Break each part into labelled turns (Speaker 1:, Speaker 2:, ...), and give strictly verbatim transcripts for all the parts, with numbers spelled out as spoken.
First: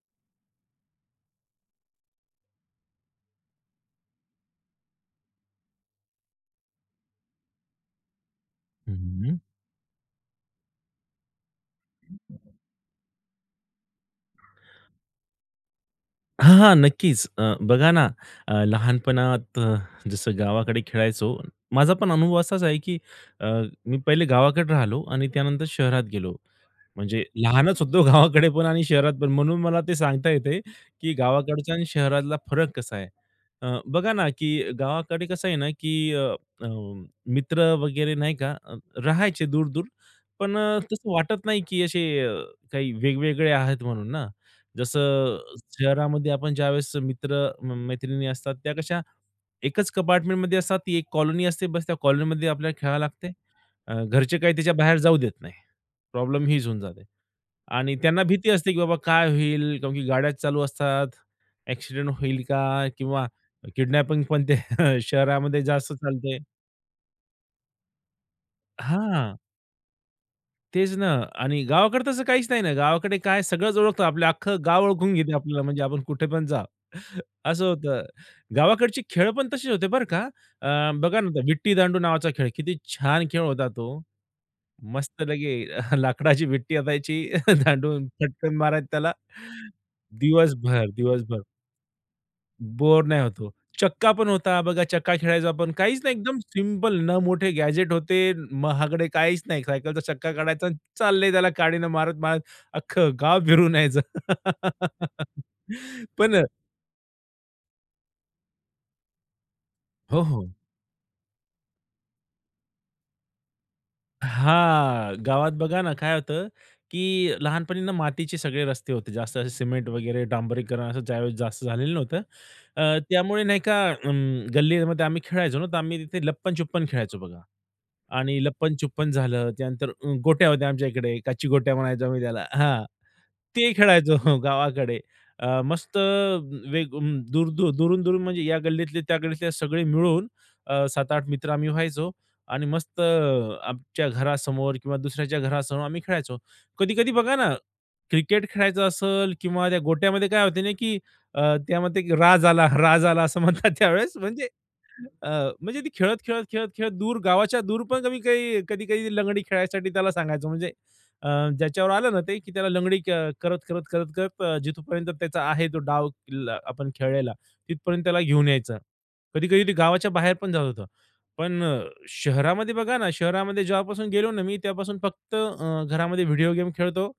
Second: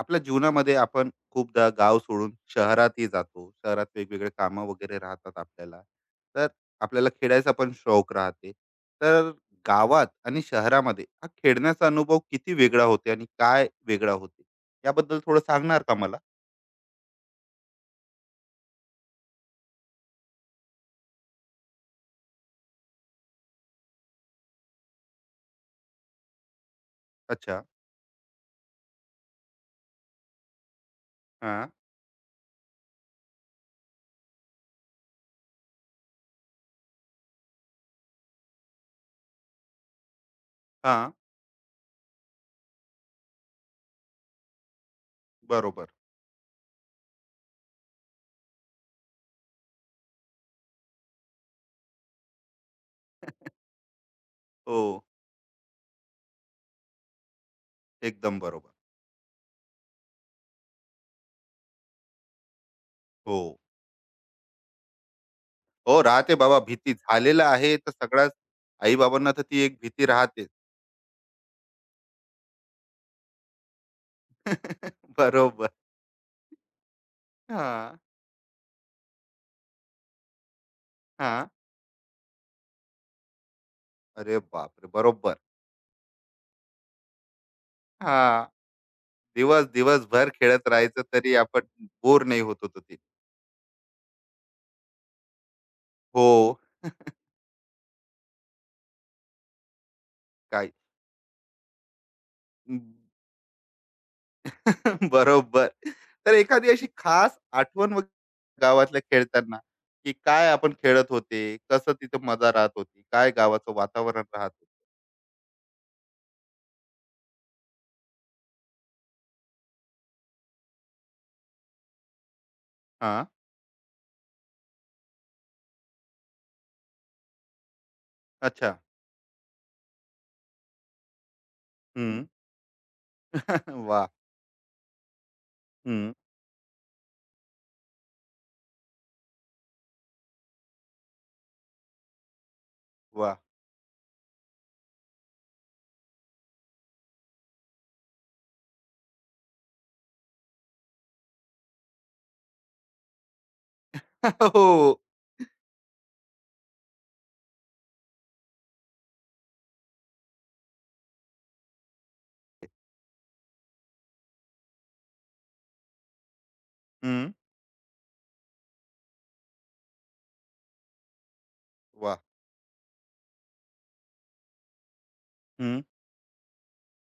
Speaker 1: आपल्या जीवनामध्ये आपण खूपदा गाव सोडून शहरातही जातो शहरात वेगवेगळे कामं वगैरे राहतात आपल्याला तर आपल्याला खेळायचा पण शौक राहते तर
Speaker 2: हं.
Speaker 1: गावात आणि शहरामध्ये हा खेळण्याचा अनुभव किती वेगळा होते आणि काय वेगळा होते याबद्दल थोडं सांगणार का मला.
Speaker 2: हां, हां. नक्कीच. अ, बघा ना, अ, लहानपणात अ, जसं गावाकडे खेळायचो. माझा पण अनुभव असाच आहे, की अ, मी पहिले गावाकडे राहिलो आणि त्यानंतर शहरात गेलो. म्हणजे
Speaker 1: अच्छा.
Speaker 2: लहानच होतो गावाकडे पण आणि शहरात पण. म्हणून मला ते सांगता येते, की
Speaker 1: हां
Speaker 2: गावाकडचा आणि शहरातला फरक कसा आहे. अ, बघा ना, की गावाकडे कसं आहे ना, की अ, अ, मित्र वगैरे नाही का अ, राहायचे दूर-दूर. पण अ,
Speaker 1: हां.
Speaker 2: तसं वाटत नाही, की असे अ, काही वेगवेगळे आहेत म्हणून ना. जसं
Speaker 1: बरोबर.
Speaker 2: शहरामध्ये आपण ज्यावेळेस मित्र, म- मैत्रिणी असतात त्या कशा एकच कंपार्टमेंटमध्ये असतात. ती एक कॉलनी असते बस त्या कॉलनीमध्ये आपल्याला खेळावं लागते. अ, घरचे काही त्याच्या
Speaker 1: हो,
Speaker 2: बाहेर जाऊ देत नाही. प्रॉब्लेम हीच होऊन जाते. आणि त्यांना
Speaker 1: एकदम
Speaker 2: भीती
Speaker 1: बरोबर.
Speaker 2: असते, की बाबा काय होईल? कारण की गाड्या चालू असतात. ॲक्सिडेंट होईल का? किंवा
Speaker 1: हो
Speaker 2: किडनॅपिंग पण ते शहरामध्ये जास्त
Speaker 1: हो, राहते
Speaker 2: चालते.
Speaker 1: बाबा भीती झालेला आहे तर सगळ्याच आई बाबांना
Speaker 2: हां,
Speaker 1: तर ती एक भीती राहते.
Speaker 2: तेच ना. आणि गावाकडे तसं काहीच नाही ना. गावाकडे काय सगळंच ओळखतं. आपलं अख्खं गाव ओळखून घेते आपल्याला
Speaker 1: बरोबर.
Speaker 2: म्हणजे आपण कुठे पण जा. असं
Speaker 1: हां
Speaker 2: होतं. गावाकडचे खेळ पण तसेच होते बरं का. अ, बघा ना,
Speaker 1: हां.
Speaker 2: विट्टी-दांडू नावाचा खेळ किती छान खेळ होता तो.
Speaker 1: अरे बापरे!
Speaker 2: मस्त
Speaker 1: बरोबर.
Speaker 2: लगे लाकडाची विटी असायची दांडून
Speaker 1: हां.
Speaker 2: फटकन मारायचं त्याला.
Speaker 1: दिवस दिवसभर खेळत
Speaker 2: दिवसभर,
Speaker 1: राहायचं तरी
Speaker 2: दिवसभर
Speaker 1: आपण बोर नाही होत होतो ते.
Speaker 2: बोर नाही होतो. चक्का पण होता बघा, चक्का खेळायचो आपण. काहीच नाही एकदम
Speaker 1: हो,
Speaker 2: सिंपल न मोठे गॅजेट होते, महागडे काहीच नाही. सायकलचा चक्का काढायचा
Speaker 1: काय?
Speaker 2: आणि चाललंय त्याला काडीनं मारत-मारत अख्खं गाव फिरून यायचं.
Speaker 1: बरोबर. तर
Speaker 2: पण
Speaker 1: एखादी अशी खास आठवण वग गावातल्या खेळताना, की
Speaker 2: हो, हो.
Speaker 1: काय आपण खेळत होते? कसं तिथं मजा राहत होती? काय गावाचं वातावरण राहत होतं?
Speaker 2: हां, गावात बघा ना काय होतं, की लहानपणी ना मातीचे सगळे रस्ते होते. जास्त असे सिमेंट वगैरे डांबरीकरण असं ज्यावेळेस जास्त झालेलं नव्हतं. अ,
Speaker 1: हां.
Speaker 2: त्यामुळे नाही का अं, गल्लीमध्ये आम्ही खेळायचो ना, तर आम्ही तिथे लप्पन-छुप्पन खेळायचो बघा. आणि
Speaker 1: अच्छा.
Speaker 2: लप्पन-छुप्पन झालं, त्यानंतर अ, गोट्या होत्या आमच्या इकडे, काची गोट्या म्हणायचो आम्ही
Speaker 1: हं.
Speaker 2: त्याला. हां. ते
Speaker 1: वा.
Speaker 2: खेळायचो गावाकडे. अ, मस्त
Speaker 1: हं.
Speaker 2: वेग अम, दूर दूर दुरून-दुरून म्हणजे या गल्लीतले त्या गल्लीतले सगळे मिळून अ, सात आठ मित्र आम्ही व्हायचो आणि मस्त
Speaker 1: वाह!
Speaker 2: आमच्या घरासमोर किंवा दुसऱ्याच्या घरासमोर आम्ही खेळायचो. कधी-कधी बघा ना, क्रिकेट खेळायचं असेल किंवा त्या गोट्यामध्ये काय होते ना, की अ, त्यामध्ये एक राज आला, राज आला असं म्हणतात त्यावेळेस म्हणजे
Speaker 1: हो.
Speaker 2: अ, म्हणजे ती खेळत, खेळत, खेळत, खेळत दूर गावाच्या दूर पण कमी काही कधी-कधी लंगडी खेळायसाठी त्याला सांगायचो म्हणजे अ, ज्याच्यावर आलं ना ते, की त्याला लंगडी क करत, करत, करत, करत अ, जिथपर्यंत त्याचा आहे तो डाव ल आपण
Speaker 1: हं.
Speaker 2: खेळलेला, तिथपर्यंत त्याला घेऊन यायचा. कधी-कधी ते गावाच्या बाहेर पण जात होतं. पण अ,
Speaker 1: वाह!
Speaker 2: शहरामध्ये बघा ना, शहरामध्ये जेव्हापासून गेलो ना मी, तेव्हापासून फक्त
Speaker 1: हं.
Speaker 2: अ, घरामध्ये व्हिडिओ गेम खेळतो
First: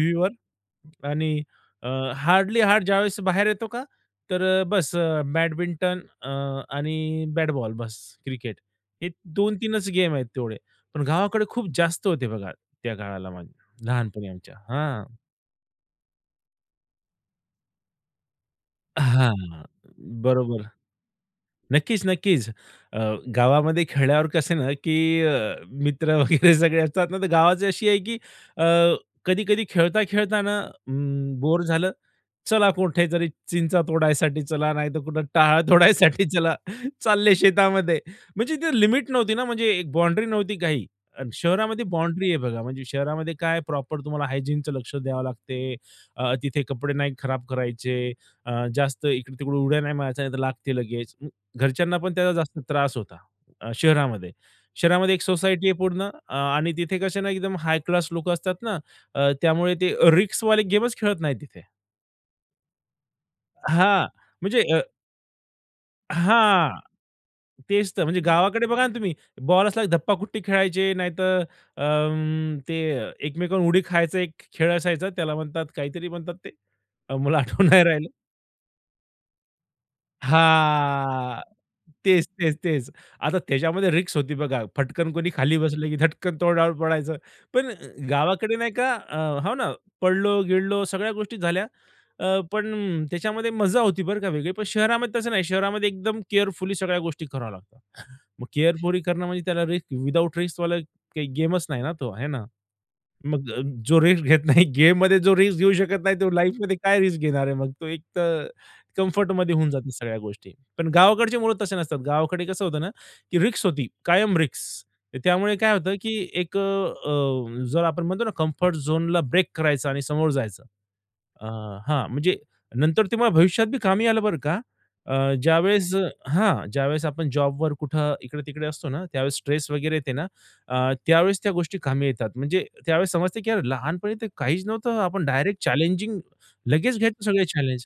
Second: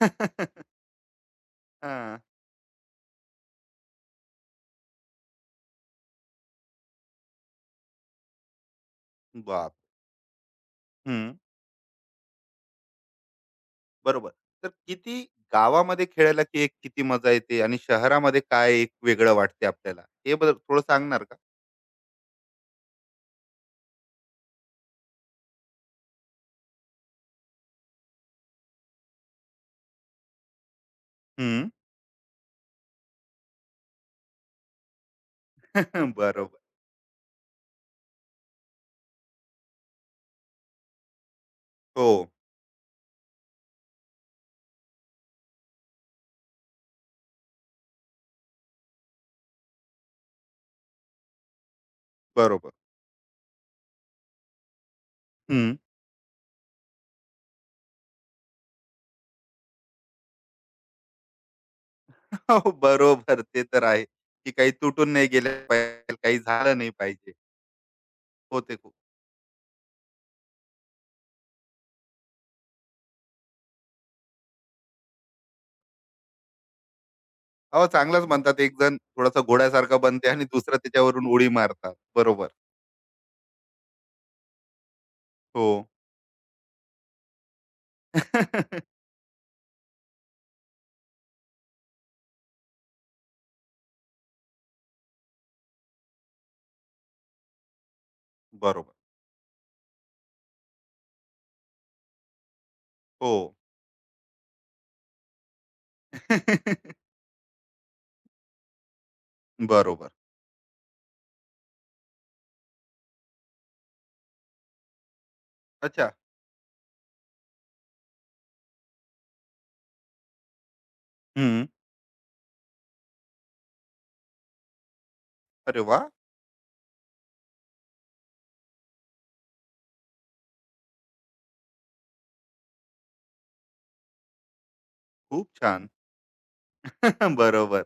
Speaker 1: हां.
Speaker 2: आणि अ, हार्डली हार्ड ज्यावेळेस बाहेर येतो का, तर अ, बस अ, बॅडमिंटन अ, आणि बॅट बॉल बस क्रिकेट. हे
Speaker 1: बाप!
Speaker 2: दोन-3च गेम आहेत तेवढे. पण
Speaker 1: हं.
Speaker 2: गावाकडे खूप जास्त होते बघा त्या काळाला माझ्या लहानपणी
Speaker 1: बरोबर.
Speaker 2: आमच्या.
Speaker 1: तर
Speaker 2: हां.
Speaker 1: किती गावामध्ये खेळायला की एक किती मजा येते आणि शहरामध्ये काय एक वेगळं
Speaker 2: हां.
Speaker 1: वाटते आपल्याला? हे बद्दल
Speaker 2: बरोबर.
Speaker 1: थोडं सांगणार का?
Speaker 2: नक्कीच, नक्कीच. अ, गावामध्ये खेळल्यावर कसं आहे ना, की अ, मित्र वगैरे सगळे असतात ना, तर गावाची अशी आहे की कधी-कधी खेळता-खेळताना बोर
Speaker 1: हं.
Speaker 2: झालं चला कुठेतरी चिंचा तोडायसाठी चला, नाही तर कुठं टाळा तोडायसाठी
Speaker 1: बरोबर.
Speaker 2: चला. चालले शेतामध्ये. म्हणजे ती लिमिट नव्हती ना, म्हणजे एक बाउंड्री नव्हती काही. अन् शहरामध्ये
Speaker 1: हो,
Speaker 2: बाउंड्री आहे बघा. म्हणजे शहरामध्ये काय प्रॉपर तुम्हाला हायजीनचं लक्ष द्यावं लागते. अ, तिथे कपडे नाही खराब करायचे. अ, जास्त इकडे-तिकडे उड्या नाही मारायच्या, नाहीतर लागते लगेच. मग घरच्यांना पण त्याचा जास्त
Speaker 1: बरोबर.
Speaker 2: त्रास होता अ, शहरामध्ये. शहरामध्ये एक सोसायटी आहे
Speaker 1: हं.
Speaker 2: पूर्ण. अ, आणि तिथे कसे ना एकदम हाय क्लास लोकं असतात ना, अ, त्यामुळे ते रिस्कवाले गेमच खेळत नाहीत तिथे.
Speaker 1: हो, बरोबर. ते तर आहे,
Speaker 2: हां,
Speaker 1: की
Speaker 2: म्हणजे
Speaker 1: काही
Speaker 2: अ,
Speaker 1: तुटून नाही गेलं पाहिजे, काही
Speaker 2: हां,
Speaker 1: झालं नाही पाहिजे.
Speaker 2: तेच तर. म्हणजे गावाकडे
Speaker 1: होते
Speaker 2: बघा ना
Speaker 1: खूप.
Speaker 2: तुम्ही बॉल असला की धप्पाकुट्टी खेळायचे, नाहीतर अं, ते एकमेकांवर उडी खायचा एक खेळ असायचा. त्याला म्हणतात काहीतरी म्हणतात ते अ, मला आठवण नाही
Speaker 1: हो,
Speaker 2: राहिलं.
Speaker 1: चांगलंच म्हणतात एक जण थोडासा घोड्यासारखा बनते आणि दुसरा त्याच्यावरून
Speaker 2: हां.
Speaker 1: उडी मारतात.
Speaker 2: तेच,
Speaker 1: बरोबर.
Speaker 2: तेच, तेच. आता त्याच्यामध्ये रिस्क होती बघा. फटकन कोणी खाली
Speaker 1: हो.
Speaker 2: बसलं की धटकन तोंडावर पडायचं. पण अ, गावाकडे नाही का अ, हो ना, पडलो-गिळलो सगळ्या गोष्टी झाल्या. अ, पण त्याच्यामध्ये मजा होती बरं का वेगळी. पण शहरामध्ये तसं नाही. शहरामध्ये एकदम केअरफुली सगळ्या गोष्टी कराव्या लागतात. मग
Speaker 1: बरोबर.
Speaker 2: केअरफुली करणं म्हणजे त्याला रिस्क विदाऊट रिस्कवाला काही गेमच नाही ना तो, आहे ना?
Speaker 1: हो.
Speaker 2: मग अ, जो रिस्क घेत नाही गेममध्ये जो रिस्क घेऊ शकत नाही, तो लाईफमध्ये काय रिस्क घेणार आहे मग? तो एक तर कम्फर्टमध्ये होऊन जातात
Speaker 1: बरोबर.
Speaker 2: सगळ्या गोष्टी. पण गावाकडचे मुलं तसे नसतात. गावाकडे कसं होतं ना, की रिस्क होती, कायम रिस्क. त्यामुळे काय होतं,
Speaker 1: अच्छा.
Speaker 2: की एक अ, अ, जर आपण म्हणतो ना, कम्फर्ट झोनला ब्रेक करायचा आणि समोर जायचं. अ,
Speaker 1: हं.
Speaker 2: हां, म्हणजे नंतर ते मला भविष्यात बी कामी आलं बरं का. अ,
Speaker 1: अरे
Speaker 2: ज्यावेळेस
Speaker 1: वाह!
Speaker 2: हां, ज्यावेळेस आपण जॉबवर कुठं इकडे-तिकडे असतो ना, त्यावेळेस स्ट्रेस वगैरे येते ना, अ, त्यावेळेस त्या गोष्टी कामी येतात. म्हणजे त्यावेळेस समजते की यार लहानपणी तर काहीच नव्हतं. आपण
Speaker 1: खूप
Speaker 2: डायरेक्ट
Speaker 1: छान.
Speaker 2: चॅलेंजिंग लगेच घ्यायचो सगळे
Speaker 1: बरोबर.
Speaker 2: चॅलेंज.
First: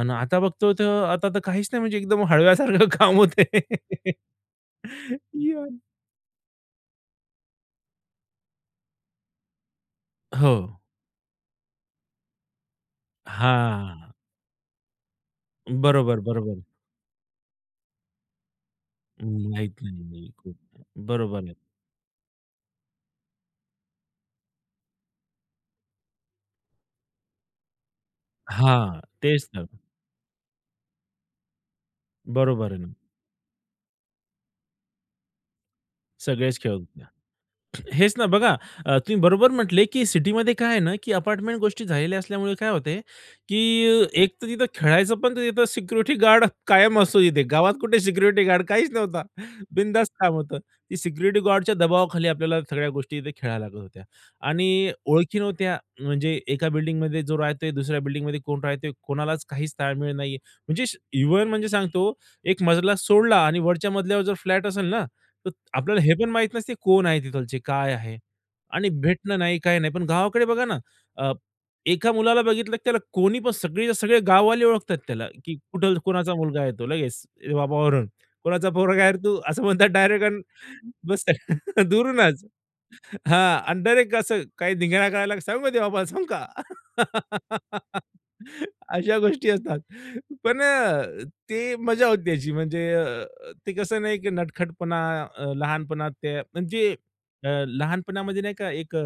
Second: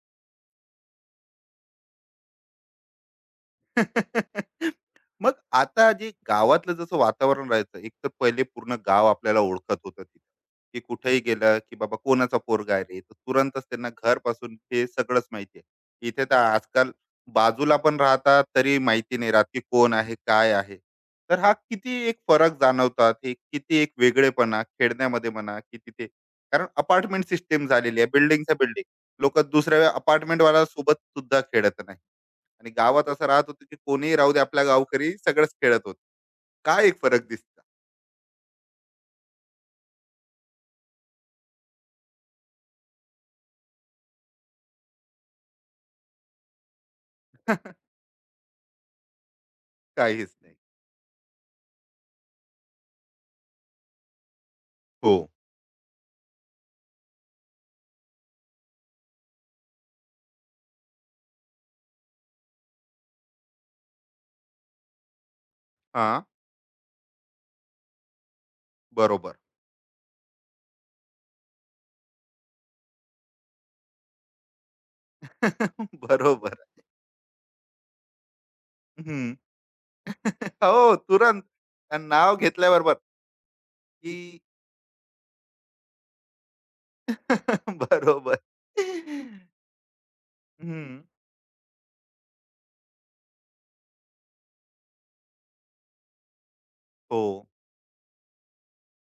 Speaker 2: अन् आता बघतो तर आता तर काहीच नाही म्हणजे एकदम हळव्यासारखं काम होतंय.
Speaker 1: मग
Speaker 2: यार.
Speaker 1: आता जे गावातलं जसं वातावरण राहायचं, एक तर पहिले पूर्ण गाव आपल्याला ओळखत होतं तिथे,
Speaker 2: हो.
Speaker 1: की कुठेही गेलं की बाबा कोणाचा पोरगा आहे रे तर तुरंतच त्यांना
Speaker 2: हां.
Speaker 1: घरपासून हे सगळंच माहिती आहे.
Speaker 2: बरोबर,
Speaker 1: इथे तर
Speaker 2: बरोबर.
Speaker 1: आजकाल बाजूला पण राहतात तरी माहिती नाही राहत की
Speaker 2: माहीत
Speaker 1: कोण
Speaker 2: नाही.
Speaker 1: आहे
Speaker 2: नाही,
Speaker 1: काय
Speaker 2: खूप
Speaker 1: आहे. तर
Speaker 2: बरोबर
Speaker 1: हा
Speaker 2: आहे.
Speaker 1: किती एक फरक जाणवतात, हे किती एक वेगळेपणा खेळण्यामध्ये म्हणा की तिथे कारण अपार्टमेंट सिस्टीम झालेली आहे, बिल्डिंगच्या बिल्डिंग
Speaker 2: हां,
Speaker 1: लोक
Speaker 2: तेच तर.
Speaker 1: दुसऱ्या अपार्टमेंट वाला सोबत सुद्धा खेळत नाही. आणि
Speaker 2: बरोबर आहे ना.
Speaker 1: गावात असं राहत होतं की कोणीही राहू दे आपल्या गावकरी सगळंच खेळत होते.
Speaker 2: सगळेच खेळत
Speaker 1: काय एक
Speaker 2: होते.
Speaker 1: फरक दिसला?
Speaker 2: हेच ना बघा. अ, तुम्ही बरोबर म्हटले, की सिटीमध्ये काय आहे ना, की अपार्टमेंट गोष्टी झालेल्या असल्यामुळे काय होते, की एक तर तिथं खेळायचं पण तर तिथं सिक्युरिटी गार्ड कायम असतो तिथे. गावात कुठे सिक्युरिटी गार्ड काहीच नव्हता. बिनधास्त
Speaker 1: काहीच
Speaker 2: काम
Speaker 1: नाही.
Speaker 2: होतं. ती सिक्युरिटी गार्डच्या दबावाखाली आपल्याला सगळ्या गोष्टी इथे खेळायला लागत होत्या आणि
Speaker 1: हो.
Speaker 2: ओळखी नव्हत्या. म्हणजे एका बिल्डिंगमध्ये जो राहतोय, दुसऱ्या बिल्डिंगमध्ये कोण राहतोय, कोणालाच काहीच ताळमेळ नाहीये. म्हणजे इव्हन म्हणजे सांगतो, एक मजला सोडला आणि वरच्या मजल्यावर जर फ्लॅट असेल ना, आपल्याला हे
Speaker 1: हां,
Speaker 2: पण माहीत नसते कोण आहे तिथलचे, काय आहे? आणि
Speaker 1: बरोबर.
Speaker 2: भेटणं नाही, काही नाही. पण गावाकडे बघा ना, अ, एका मुलाला बघितलं की त्याला कोणी पण सगळेच्या सगळे गाववाले ओळखतात त्याला, की कुठं कोणाचा
Speaker 1: बरोबर.
Speaker 2: मुलगा आहे तो लगेच बाबावरून. कोणाचा पोरगा आहे रे
Speaker 1: हं.
Speaker 2: तू? असं म्हणतात डायरेक्ट
Speaker 1: हो,
Speaker 2: बस
Speaker 1: तुरंत. आणि नाव
Speaker 2: दूरूनच.
Speaker 1: घेतल्याबरोबर
Speaker 2: हां, अंडर डायरेक्ट
Speaker 1: की
Speaker 2: असं काही धिंगाणा करायला सांगू का देवा मला सांगू का?
Speaker 1: बरोबर.
Speaker 2: अशा गोष्टी असतात. पण
Speaker 1: हं.
Speaker 2: अ, ते मजा होती त्याची म्हणजे अ, ते कसं नाही की नटखटपणा अ, लहानपणात ते म्हणजे
Speaker 1: हो,
Speaker 2: अ, लहानपणामध्ये नाही का एक अ,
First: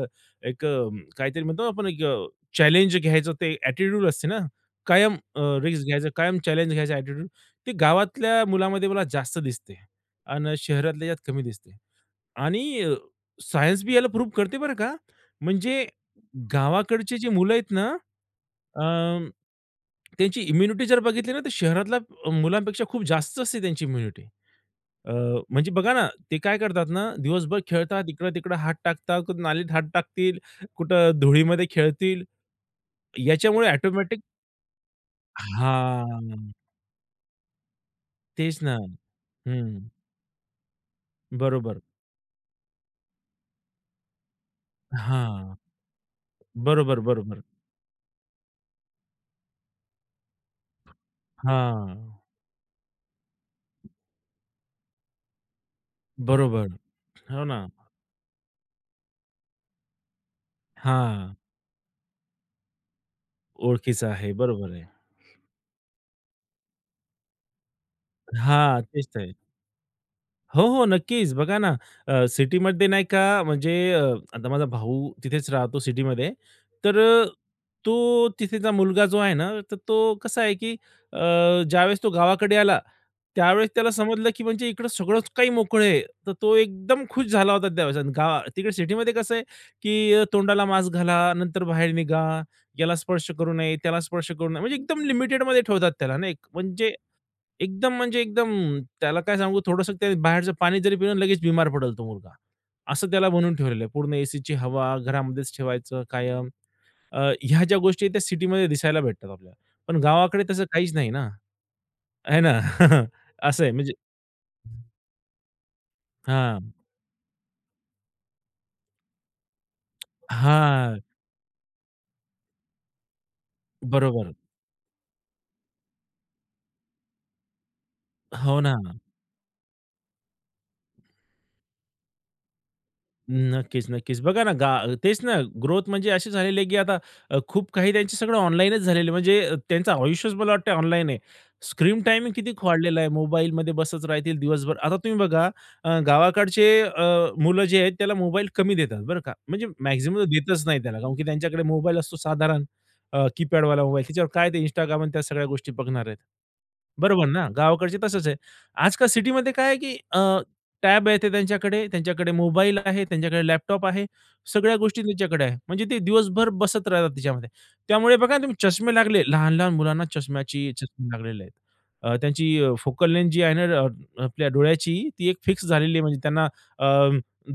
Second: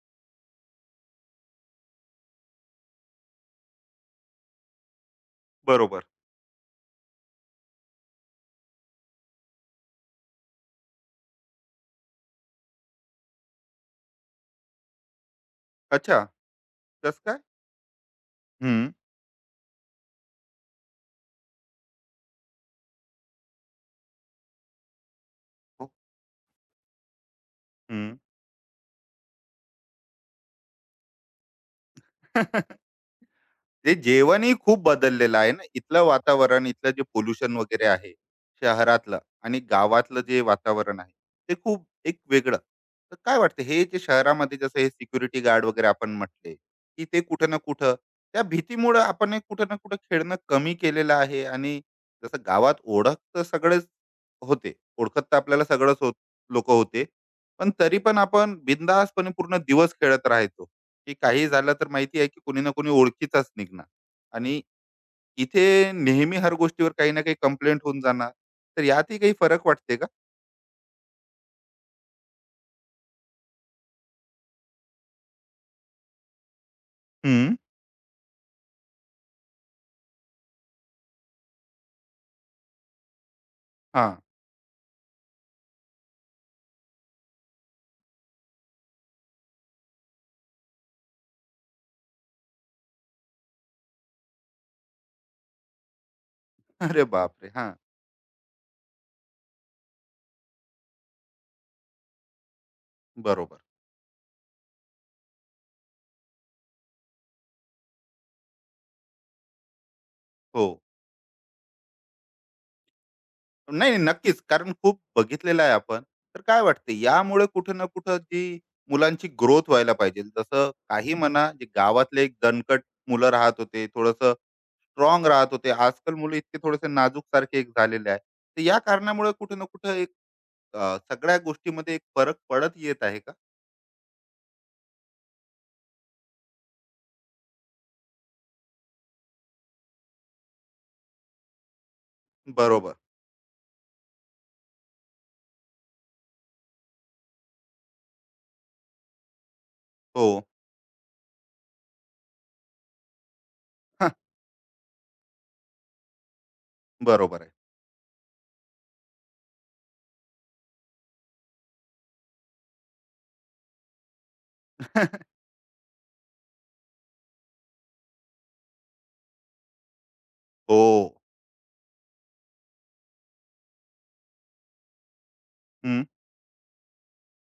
Speaker 2: एक अ, काहीतरी म्हणतो ना आपण एक अ, चॅलेंज घ्यायचं ते ॲटिट्यूड असते ना, कायम रिस्क
Speaker 1: बरोबर.
Speaker 2: घ्यायचं, कायम चॅलेंज घ्यायचं ॲटिट्यूड. ते गावातल्या मुलामध्ये मला जास्त दिसते आणि शहरातल्या यात कमी दिसते. आणि अ, सायन्स बी याला प्रूव्ह करते बरं का. म्हणजे
Speaker 1: अच्छा,
Speaker 2: गावाकडचे
Speaker 1: कसं
Speaker 2: जे
Speaker 1: काय?
Speaker 2: मुलं आहेत ना,
Speaker 1: हं.
Speaker 2: अ, त्यांची इम्युनिटी जर बघितली ना, तर शहरातल्या मुलांपेक्षा खूप जास्त असते त्यांची इम्युनिटी. अ, म्हणजे बघा ना, ते काय करतात ना, दिवसभर खेळतात,
Speaker 1: हं.
Speaker 2: इकडं-तिकडं हात टाकतात, कुठं नालीत हात टाकतील, कुठं धुळीमध्ये खेळतील. याच्यामुळे
Speaker 1: ते
Speaker 2: ऑटोमॅटिक
Speaker 1: जेवणही खूप बदललेलं आहे ना. इथलं
Speaker 2: हां,
Speaker 1: वातावरण, इथलं जे पोल्युशन वगैरे आहे
Speaker 2: तेच ना.
Speaker 1: शहरातलं आणि
Speaker 2: हं,
Speaker 1: गावातलं जे वातावरण आहे, ते
Speaker 2: बरोबर.
Speaker 1: खूप एक वेगळं. तर काय वाटतं हे जे शहरामध्ये जसं हे सिक्युरिटी
Speaker 2: हां,
Speaker 1: गार्ड वगैरे आपण म्हटले,
Speaker 2: बरोबर,
Speaker 1: की ते
Speaker 2: बरोबर.
Speaker 1: कुठं ना कुठं त्या भीतीमुळं आपण हे कुठं ना कुठं खेळणं कमी केलेलं आहे. आणि
Speaker 2: हां,
Speaker 1: जसं गावात ओळख तर सगळेच होते. ओळखत तर आपल्याला सगळंच होत,
Speaker 2: बरोबर.
Speaker 1: लोकं होते.
Speaker 2: हो ना.
Speaker 1: पण तरी पण आपण बिंदासपणे पूर्ण दिवस खेळत राहायचो, की
Speaker 2: हां.
Speaker 1: काही झालं तर माहिती आहे की कोणी ना कोणी ओळखीचाच निघणार.
Speaker 2: ओळखीचं आहे.
Speaker 1: आणि
Speaker 2: बरोबर आहे.
Speaker 1: इथे नेहमी हर गोष्टीवर काही ना काही कंप्लेंट होऊन जाणार.
Speaker 2: हां,
Speaker 1: तर
Speaker 2: तेच
Speaker 1: यातही
Speaker 2: आहे.
Speaker 1: काही फरक वाटते का?
Speaker 2: हो, हो, नक्कीच. बघा ना, अ, सिटीमध्ये नाही का म्हणजे अ, आता माझा भाऊ तिथेच राहतो सिटीमध्ये. तर अ,
Speaker 1: हं.
Speaker 2: तो तिथेचा मुलगा जो आहे ना, तर तो कसा आहे, की अ, ज्यावेळेस तो गावाकडे आला, त्यावेळेस त्याला
Speaker 1: हां.
Speaker 2: समजलं, की म्हणजे इकडं सगळंच काही मोकळं आहे. तर तो एकदम खुश झाला होता त्यावेळेस. आणि गावा तिकडे सिटीमध्ये कसं आहे, की अ, तोंडाला मास्क घाला, नंतर बाहेर निघा, याला स्पर्श करू नये, त्याला स्पर्श करू नये. म्हणजे एकदम लिमिटेडमध्ये ठेवतात त्याला नाही म्हणजे
Speaker 1: अरे बापरे! हां,
Speaker 2: एकदम म्हणजे एकदम त्याला काय सांगू थोडंसं ते बाहेरचं पाणी जरी पिलं लगेच बिमार पडेल तो मुलगा. असं त्याला बनवून
Speaker 1: बरोबर.
Speaker 2: ठेवलेलं आहे. पूर्ण एसीची हवा घरामध्येच ठेवायचं कायम. अ, ह्या ज्या गोष्टी आहेत त्या सिटीमध्ये दिसायला भेटतात आपल्याला. पण गावाकडे तसं
Speaker 1: हो.
Speaker 2: काहीच नाही ना. आहे ना? असं आहे
Speaker 1: नाही,
Speaker 2: म्हणजे
Speaker 1: नाही. नक्कीच. कारण खूप बघितलेलं आहे आपण. तर काय
Speaker 2: हां.
Speaker 1: वाटते यामुळे कुठं ना कुठं जी मुलांची ग्रोथ व्हायला पाहिजे. जसं
Speaker 2: हां.
Speaker 1: काही म्हणा जे गावातले एक दणकट मुलं राहत होते, थोडंसं
Speaker 2: बरोबर.
Speaker 1: स्ट्रॉंग राहत होते. आजकाल मुलं इतके थोडेसे नाजूक सारखे एक झालेले आहे.
Speaker 2: हो
Speaker 1: तर
Speaker 2: ना.
Speaker 1: या कारणामुळे कुठे ना कुठे एक अ, सगळ्या गोष्टीमध्ये एक फरक पडत येत आहे का?
Speaker 2: नक्कीच, नक्कीच. बघा ना, गा तेच ना, ग्रोथ म्हणजे अशी झालेली आहे, की आता अ, खूप काही त्यांचे सगळं ऑनलाईनच झालेलं आहे. म्हणजे अ, त्यांचं आयुष्यच मला वाटतं ऑनलाईन आहे. स्क्रीन टायमिंग किती
Speaker 1: बरोबर.
Speaker 2: वाढलेला आहे. मोबाईलमध्ये बसत राहतील दिवसभर. आता तुम्ही बघा अ, गावाकडचे अ, मुलं जे आहेत त्याला मोबाईल कमी देतात बरं का. म्हणजे मॅक्सिमम
Speaker 1: हो.
Speaker 2: देतच नाही त्याला. कारण की त्यांच्याकडे मोबाईल असतो साधारण अ, कीपॅडवाला मोबाईल.
Speaker 1: हां,
Speaker 2: त्याच्यावर काय ते Instagram आणि त्या सगळ्या गोष्टी बघणार आहेत. बरोबर
Speaker 1: बरोबर
Speaker 2: ना?
Speaker 1: आहे.
Speaker 2: गावाकडचे तसंच आहे. आजकाल सिटीमध्ये काय आहे, की टॅब आहे ते त्यांच्याकडे, त्यांच्याकडे मोबाईल आहे, त्यांच्याकडे लॅपटॉप आहे. सगळ्या गोष्टी त्यांच्याकडे आहे. म्हणजे ते दिवसभर बसत राहतात त्याच्यामध्ये. त्यामुळे बघा ना तुम्ही चष्मे लागले, लहान-लहान मुलांना चष्म्याची
Speaker 1: हो.
Speaker 2: चष्मे लागलेले आहेत. अ, त्यांची फोकल लेन्थ जी आहे ना अ, आपल्या डोळ्याची ती एक फिक्स झालेली
Speaker 1: हं.
Speaker 2: आहे. म्हणजे त्यांना अ,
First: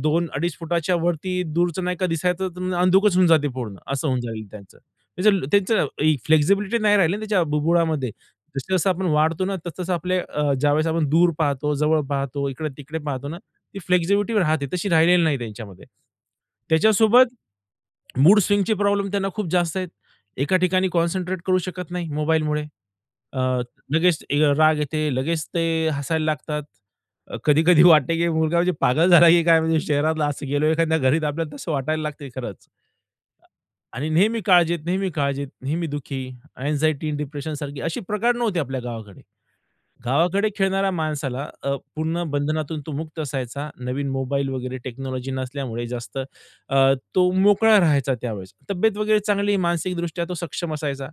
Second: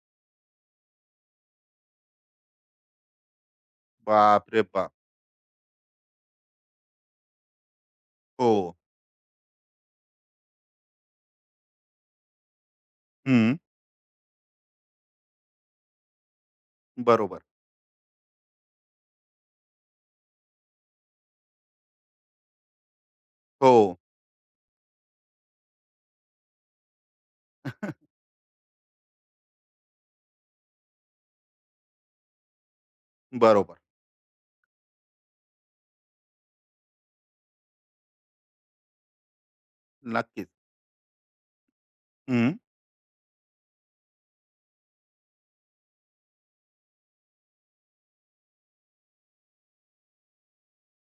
Speaker 2: दोन ते अडीच फुटाच्या वरती दूरचं नाही का दिसायचं तर अंधुकच होऊन जाते पूर्ण. असं होऊन जाईल
Speaker 1: बापरे
Speaker 2: त्यांचं.
Speaker 1: बाप!
Speaker 2: त्याचं त्यांचं फ्लेक्सिबिलिटी नाही राहिली ना त्याच्या बुबुळामध्ये.
Speaker 1: हो.
Speaker 2: जसं-जसं आपण वाढतो ना, तसं-तसं आपले अ, ज्यावेळेस आपण दूर पाहतो, जवळ पाहतो, इकडे-तिकडे पाहतो ना,
Speaker 1: हं.
Speaker 2: ती फ्लेक्सिबिलिटी राहते. तशी राहिलेली नाही त्यांच्यामध्ये. त्याच्यासोबत
Speaker 1: बरोबर.
Speaker 2: मूड स्विंगचे प्रॉब्लेम त्यांना खूप जास्त आहेत. एका ठिकाणी कॉन्सन्ट्रेट करू शकत नाही मोबाईलमुळे. अ,
Speaker 1: हो.
Speaker 2: लगेच अ, राग येते, लगेच ते हसायला लागतात. अ, कधी-कधी वाटते की मुलगा म्हणजे पागल झाला की काय म्हणजे शहरातला असं गेलो एखाद्या घरी तर आपल्याला तसं वाटायला लागते खरंच.
Speaker 1: बरोबर.
Speaker 2: आणि नेहमी काळजीत, नेहमी काळजीत, नेहमी दुःखी, अँक्झायटी, डिप्रेशनसारखी असे प्रकार नव्हते आपल्या गावाकडे.
Speaker 1: नक्कीच.
Speaker 2: गावाकडे खेळणाऱ्या माणसाला अ, पूर्ण
Speaker 1: हं.
Speaker 2: बंधनातून तो मुक्त असायचा. नवीन मोबाईल वगैरे टेक्नॉलॉजी नसल्यामुळे जास्त अ, तो मोकळा राहायचा त्यावेळेस. तब्येत वगैरे चांगली, मानसिकदृष्ट्या तो सक्षम असायचा.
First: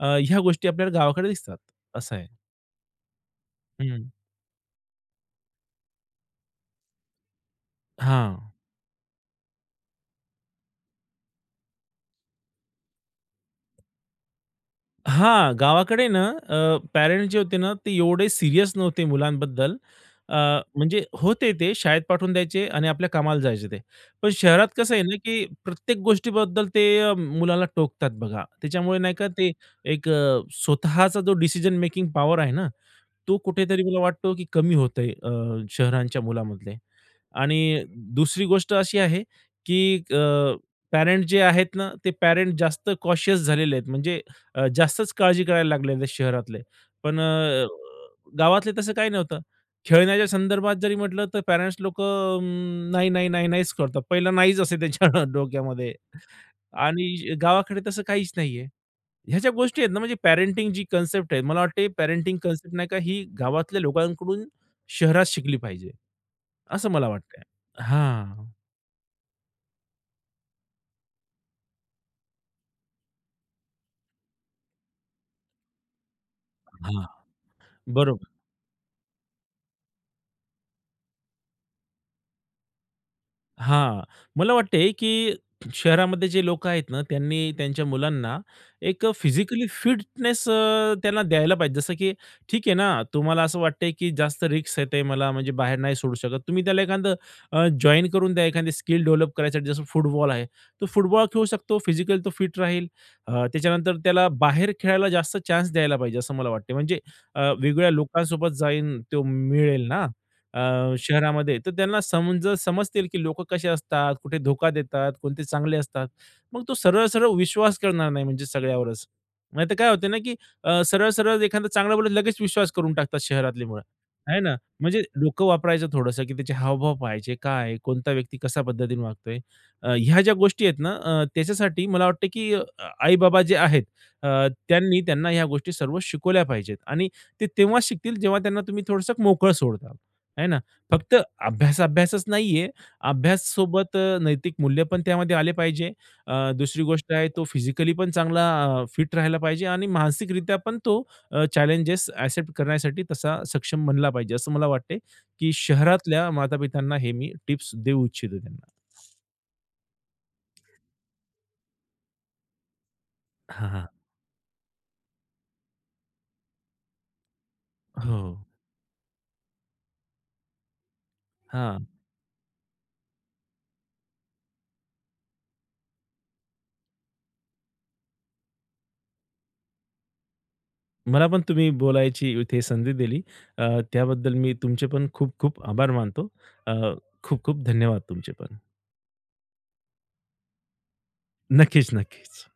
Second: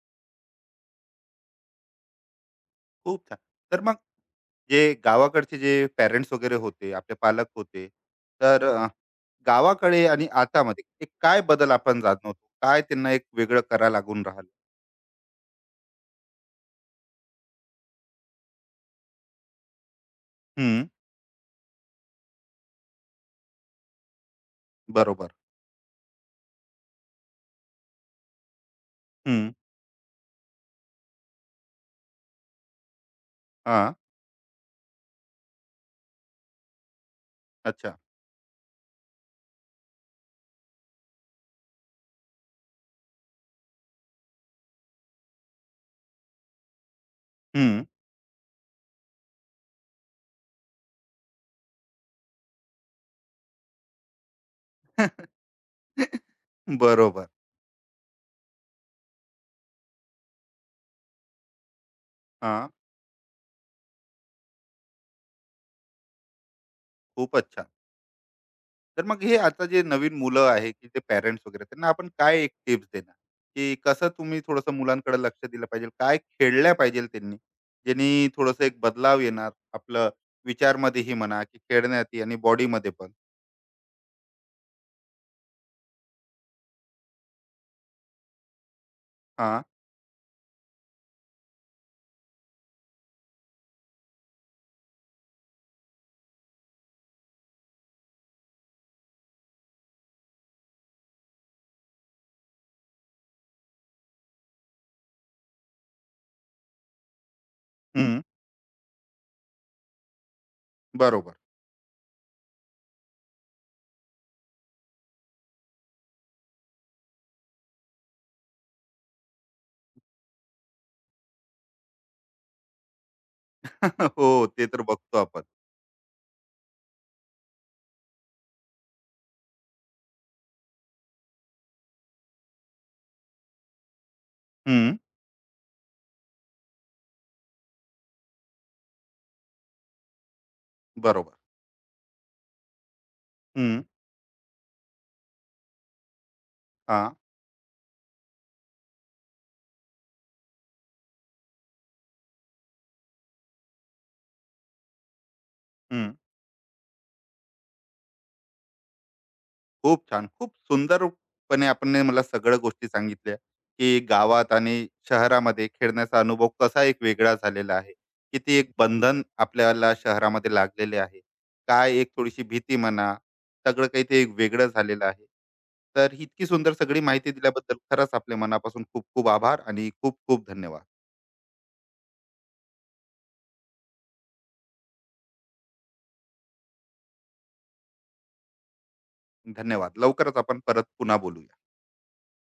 Speaker 2: अ, ह्या गोष्टी आपल्याला गावाकडे दिसतात. असं आहे.
Speaker 1: खूप छान. तर मग
Speaker 2: हं.
Speaker 1: जे गावाकडचे जे पेरेंट्स वगैरे होते, आपले पालक होते,
Speaker 2: हां.
Speaker 1: तर अ, गावाकडे आणि आतामध्ये एक काय बदल आपण जाणवतो? काय त्यांना एक वेगळं करावं लागून राहिलं?
Speaker 2: हां, गावाकडे ना अ, पॅरेंट्स जे होते ना, ते एवढे सीरियस नव्हते मुलांबद्दल. अ,
Speaker 1: हं,
Speaker 2: म्हणजे होते ते शाळेत पाठवून द्यायचे आणि आपल्या कामाला जायचे ते. पण शहरात कसं आहे ना,
Speaker 1: बरोबर.
Speaker 2: की प्रत्येक गोष्टीबद्दल ते अ, मुलाला टोकतात बघा. त्याच्यामुळे नाही का
Speaker 1: हं,
Speaker 2: ते एक अ, स्वतःचा जो डिसिजन मेकिंग पॉवर आहे ना, तो कुठेतरी
Speaker 1: हां.
Speaker 2: मला वाटतो, की कमी होत आहे अ, शहरांच्या मुलामधले. आणि
Speaker 1: अच्छा.
Speaker 2: दुसरी गोष्ट अशी आहे, की अ, पॅरेंट जे आहेत ना, ते पॅरेंट जास्त कॉशियस झालेले आहेत. म्हणजे अ, जास्तच काळजी करायला लागलेले आहेत शहरातले. पण अ,
Speaker 1: हं.
Speaker 2: गावातले तसं काही नव्हतं. खेळण्याच्या संदर्भात जरी म्हटलं, तर पॅरेंट्स लोकं नाही, नाही, नाही, नाहीच करतात. पहिला नाहीच असे त्यांच्या डोक्यामध्ये
Speaker 1: बरोबर.
Speaker 2: आणि गावाकडे तसं काहीच नाहीये. ह्या ज्या गोष्टी आहेत ना, म्हणजे पॅरेंटिंग जी कन्सेप्ट आहे, मला वाटते पॅरेंटिंग
Speaker 1: हां,
Speaker 2: कन्सेप्ट नाही का, ही गावातल्या लोकांकडून शहरात शिकली पाहिजे, असं मला वाटतंय.
Speaker 1: खूपच अच्छा.
Speaker 2: हां,
Speaker 1: तर मग हे आता जे नवीन मुलं आहे, की ते पॅरेंट्स वगैरे त्यांना आपण काय एक टिप्स देणार, की कसं तुम्ही थोडंसं मुलांकडे लक्ष दिलं पाहिजे? काय खेळल्या पाहिजे
Speaker 2: हां.
Speaker 1: त्यांनी? ज्यांनी
Speaker 2: बरोबर.
Speaker 1: थोडंसं एक बदलाव येणार आपलं विचारमध्येही म्हणा, की खेळण्यातही आणि बॉडीमध्ये पण?
Speaker 2: हां. मला वाटते, की शहरामध्ये जे लोकं आहेत ना, त्यांनी त्यांच्या मुलांना एक
Speaker 1: हां.
Speaker 2: फिजिकली फिटनेस अ, त्यांना द्यायला पाहिजे. जसं की ठीक आहे ना, तुम्हाला असं वाटतंय, की जास्त रिस्क येते मला, म्हणजे बाहेर नाही सोडू शकत. तुम्ही त्याला एखादं अ, जॉइन करून द्या, एखादी स्किल डेव्हलप करायसाठी. जसं फुटबॉल आहे, तो फुटबॉल खेळू शकतो, फिजिकली तो फिट राहील. अ, त्याच्यानंतर त्याला बाहेर खेळायला जास्त चान्स द्यायला पाहिजे, असं मला वाटते. म्हणजे अ, वेगळ्या
Speaker 1: हं,
Speaker 2: लोकांसोबत जाईन तो मिळेल ना, अ,
Speaker 1: बरोबर.
Speaker 2: शहरामध्ये, तर त्यांना समज समजतील की लोकं कसे असतात, कुठे धोका देतात, कोणते चांगले असतात. मग तो सरळ-सरळ विश्वास करणार नाही म्हणजे सगळ्यावरच. नाहीतर काय होते ना, की अ, सरळ-सरळ एखादा चांगला बोलला लगेच विश्वास करून टाकतात शहरातली मुलं, आहे
Speaker 1: हो,
Speaker 2: ना.
Speaker 1: ते तर
Speaker 2: म्हणजे
Speaker 1: बघतो आपण.
Speaker 2: डोकं वापरायचं थोडंसं, की त्याचे हावभाव पाहायचे, काय आहे, कोणता व्यक्ती कशा पद्धतीने वागतोय. अ, ह्या ज्या गोष्टी आहेत ना, अ, त्याच्यासाठी मला वाटतं की अ, आई-बाबा जे आहेत, अ,
Speaker 1: हं,
Speaker 2: त्यांनी त्यांना ह्या गोष्टी सर्व शिकवल्या पाहिजेत आणि ते तेव्हाच शिकतील जेव्हा त्यांना तुम्ही थोडंसं मोकळं सोडता. आहे ना? फक्त
Speaker 1: बरोबर.
Speaker 2: अभ्यास, अभ्यासच नाहीये.
Speaker 1: हं,
Speaker 2: अभ्याससोबत अ, नैतिक मूल्य पण त्यामध्ये आले पाहिजे. अ, दुसरी गोष्ट
Speaker 1: हां.
Speaker 2: आहे तो फिजिकली पण चांगला अ, फिट राहायला पाहिजे आणि मानसिकरित्या पण तो अ, चॅलेंजेस एक्सेप्ट करण्यासाठी तसा सक्षम बनला पाहिजे. असं मला वाटते, की शहरातल्या माता-पित्यांना हे मी टिप्स देऊ इच्छितो त्यांना.
Speaker 1: खूप छान. खूप सुंदरपणे आपण मला सगळ्या गोष्टी सांगितल्या,
Speaker 2: हां, हां.
Speaker 1: की गावात आणि शहरामध्ये खेळण्याचा अनुभव कसा एक वेगळा झालेला आहे.
Speaker 2: हो.
Speaker 1: किती एक बंधन आपल्याला शहरामध्ये लागलेले आहे.
Speaker 2: हां.
Speaker 1: काय एक थोडीशी भीती म्हणा, सगळं काही ते एक वेगळं झालेलं आहे. तर इतकी सुंदर सगळी माहिती दिल्याबद्दल खरंच आपल्या मनापासून खूप खूप आभार आणि खूप खूप धन्यवाद.
Speaker 2: मला पण तुम्ही बोलायची इथे संधी दिली. अ, त्याबद्दल मी तुमचे पण खूप-खूप आभार मानतो. अ, खूप-खूप धन्यवाद तुमचे पण.
Speaker 1: धन्यवाद. लवकरच आपण परत पुन्हा बोलूया.
Speaker 2: नक्कीच, नक्कीच.